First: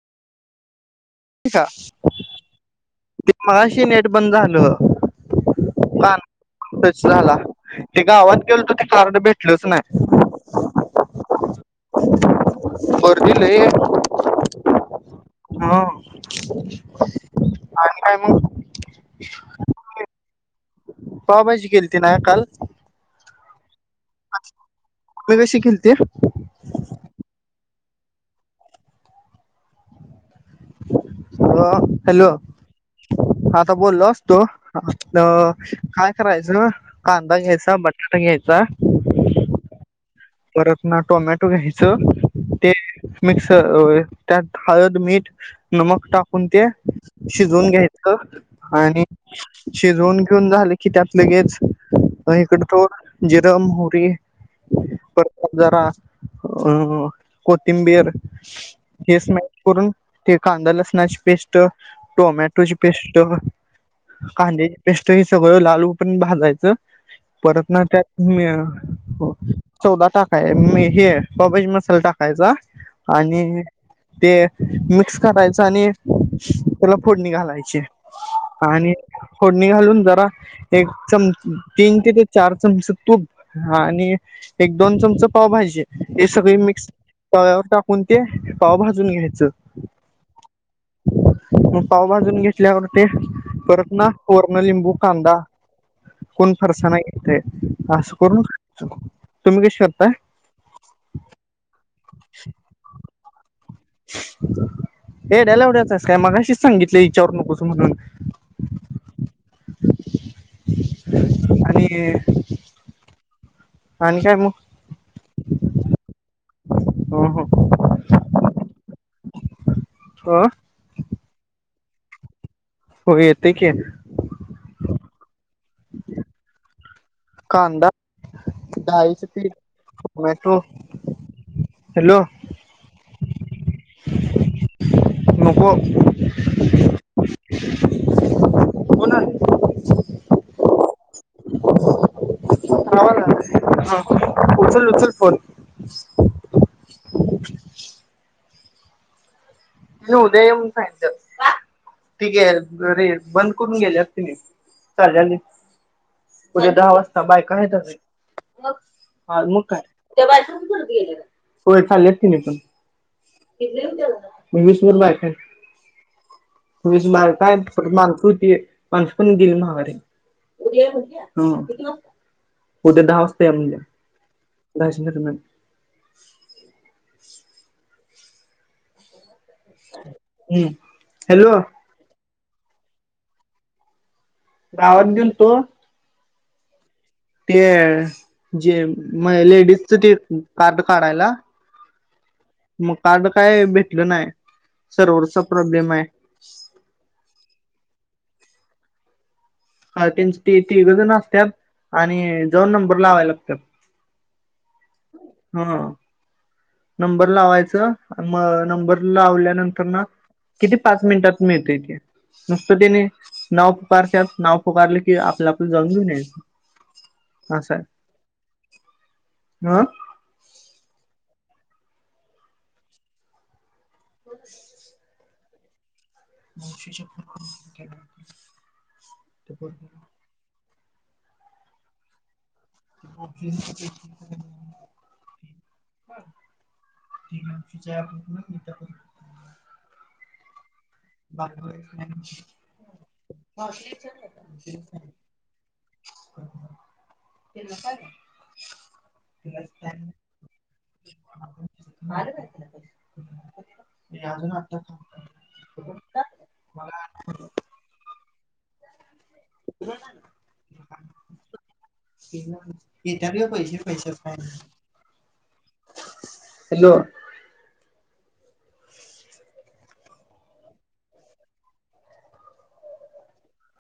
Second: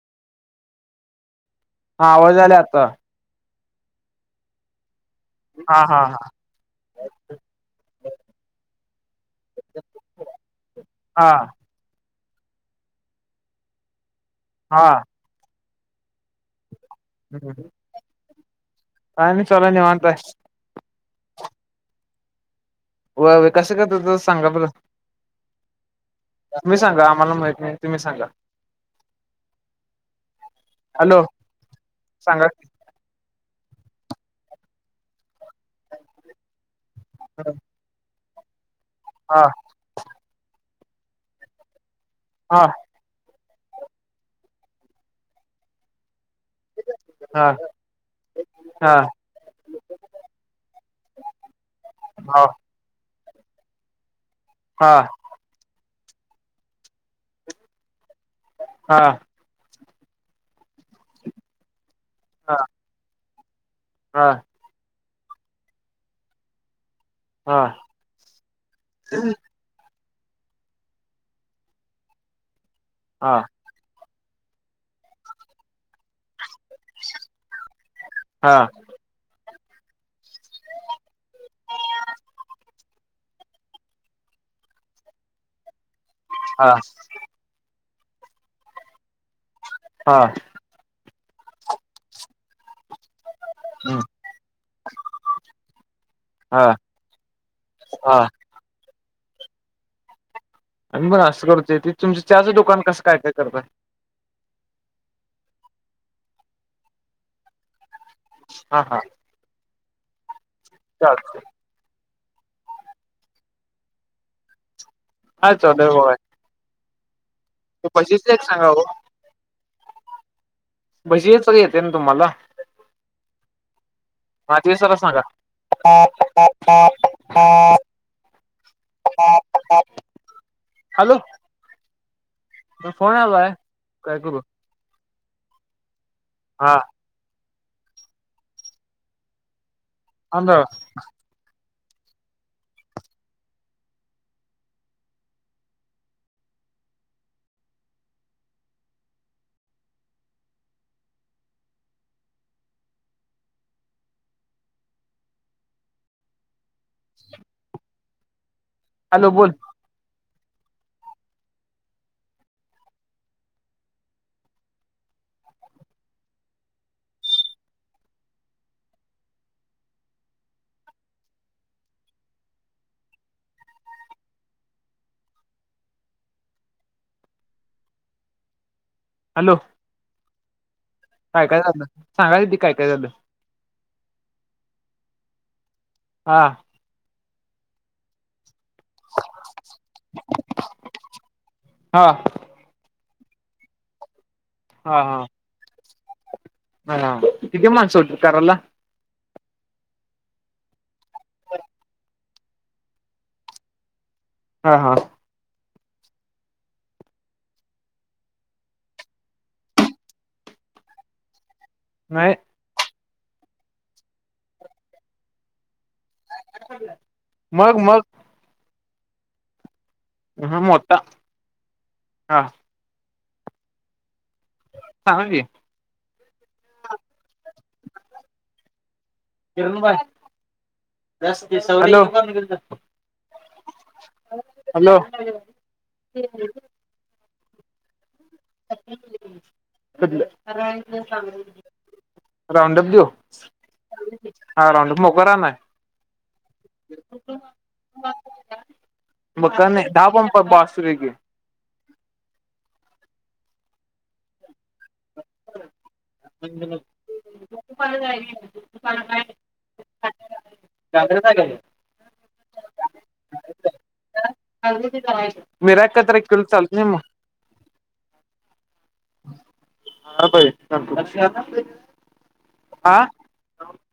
[unintelligible] हा आवाज आल्या आता ते मगाशी नेट बंद झालं. हा हा हा बेस झाला हे गावात गेलतो ते कार्ड भेट लच नय हा गर्दी लय ये. हां. हं - [unintelligible] [unintelligible] आणि काय म काय नाय चालू हाय निवांत हाय. पावभाजी केलती ना काल व्हय व्हय कस काय तुझंस त्या दिवशी केलती. तुम्ही सांगा आम्हाला माहित नाय तुम्ही सांगा. हॅलो हा हॅलो सांगा की आता बोललो असतो अ काय करायचं कांदा घ्यायचा. बटाटा घ्यायचा. हा परत ना टोमॅटो घ्यायचं हा ते मिक्स अ त्यात हळद, मीठ, नमक टाक कुण ते हा शिजवून घ्यायच हा हा आणि शिजवून घेऊन झाले की त्यात लगेच हा इकड तो जिरं, मोहरी हां. तर तर जरा अ कोथिंबीर हा हेच नाय करून ते कांदा लसणाची पेस्ट, हा टोमॅटोची पेस्ट हा कांद्याची पेस्ट हे सगळं लाल होवू पर्यंत भाजायचं. परत मा त्यात म य चौदा टाकाय में हे पावभाजी मसाला टाकायचा आणि हा ते मिक्स करायचं आणि त्याला फोडणी घालायची. हा आणि फोडणी घालून जरा एक चम तीन ते ते चार चमच तूप आणि एक दोन चमच पावभाजी हे सगळी हा मिक्स तव्यावर टाकून ते पावा भाजून घ्यायचं हा मग पाव भाजून घे ल्यावर ते परत हम्म ना वर्ण लिंबू कांदा कोण हा फारसा नाही येते असं हा करून तुम्ही कशी करताय आम्ही पण असं करतोय ती तुमच त्याचंचहा दोकान कसं काय काय करतय एड्याला एवढ्याचस काय मगाशीच सांगितली विचारवर नकोस म्हणून हा हा चालतंय आणि आणि काय मग हाय चचा दवय हम हम त पंचवीस ला एक सांगा हो ह भजीच येते ना तुम्हाला होग येतय की माझी सर सांगा कांदा डाळीचे पीठ टोमॅटो हॅलो हॅलो फोन आलाय काय करू महाा हां आता हवा ना उचल उचल फोन आणि उदय फड ठीक आहे रे बंद करून गेले अस त मी जनी उद्या दहा वाजता बायक आहे त हॅलो हा बोल मग काय होय चालेी मवीसवर लाख काय माणस होती माणसं पण गेली मागारी ह होद्या दहा वाजता या म्हणजे [inaudible] हॅलो हम्म काय काय झालं सांगाली काय काय झालं गावात गेलो तो हां ते जे मग लेडीजच ते कार्ड काढायला हा मग काड काय भेटलं नाही हा हा सर्वरचा प्रॉब्लेम आहे हा किती माणसं कारारला ह त्यांची ते तिघजण असत आणि जाऊन नंबर लावा लागतात हा हा हा नंबर लावायच मग नंबर लावल्यानंतर ना किती पाच मिनिटात मी येतो इथे नाही नुसतं त्याने नाव पुकारतत नाव पुकारले की आपलं आपलं जाण घेऊनच [unintelligible] मग- मग [unintelligible] हा हुं हा मोठा हा अच [unintelligible] ह हज [unintelligible] मावशी शपथ गेलो होतो [unintelligible] किरणं बाय जास्तं दिवसांवर [unintelligible] हॅलो हॅलो [unintelligible] तिनं तिच्या हितन [unintelligible] [unintelligible] राऊंडप देऊ? हा राऊंडअप मोकळं रानाय. ते न का का [unintelligible] मोट्यान नाही, धापंपा [unintelligible] बास करूया की. [unintelligible] अजून आता थांबतो म्ह मला [unintelligible] [unintelligible] रात्री काय झाल? येणार नाही, येत्यात ग पैशे, पैशाच काय नाही. [unintelligible] दावायच, मीरा एकत्र केल तर चालतं नां हॅलो मगं? [inaudible] हां [unintelligible] पाहिजे सांगतो लक्षू आलंता इकडं हां [unintelligible] आ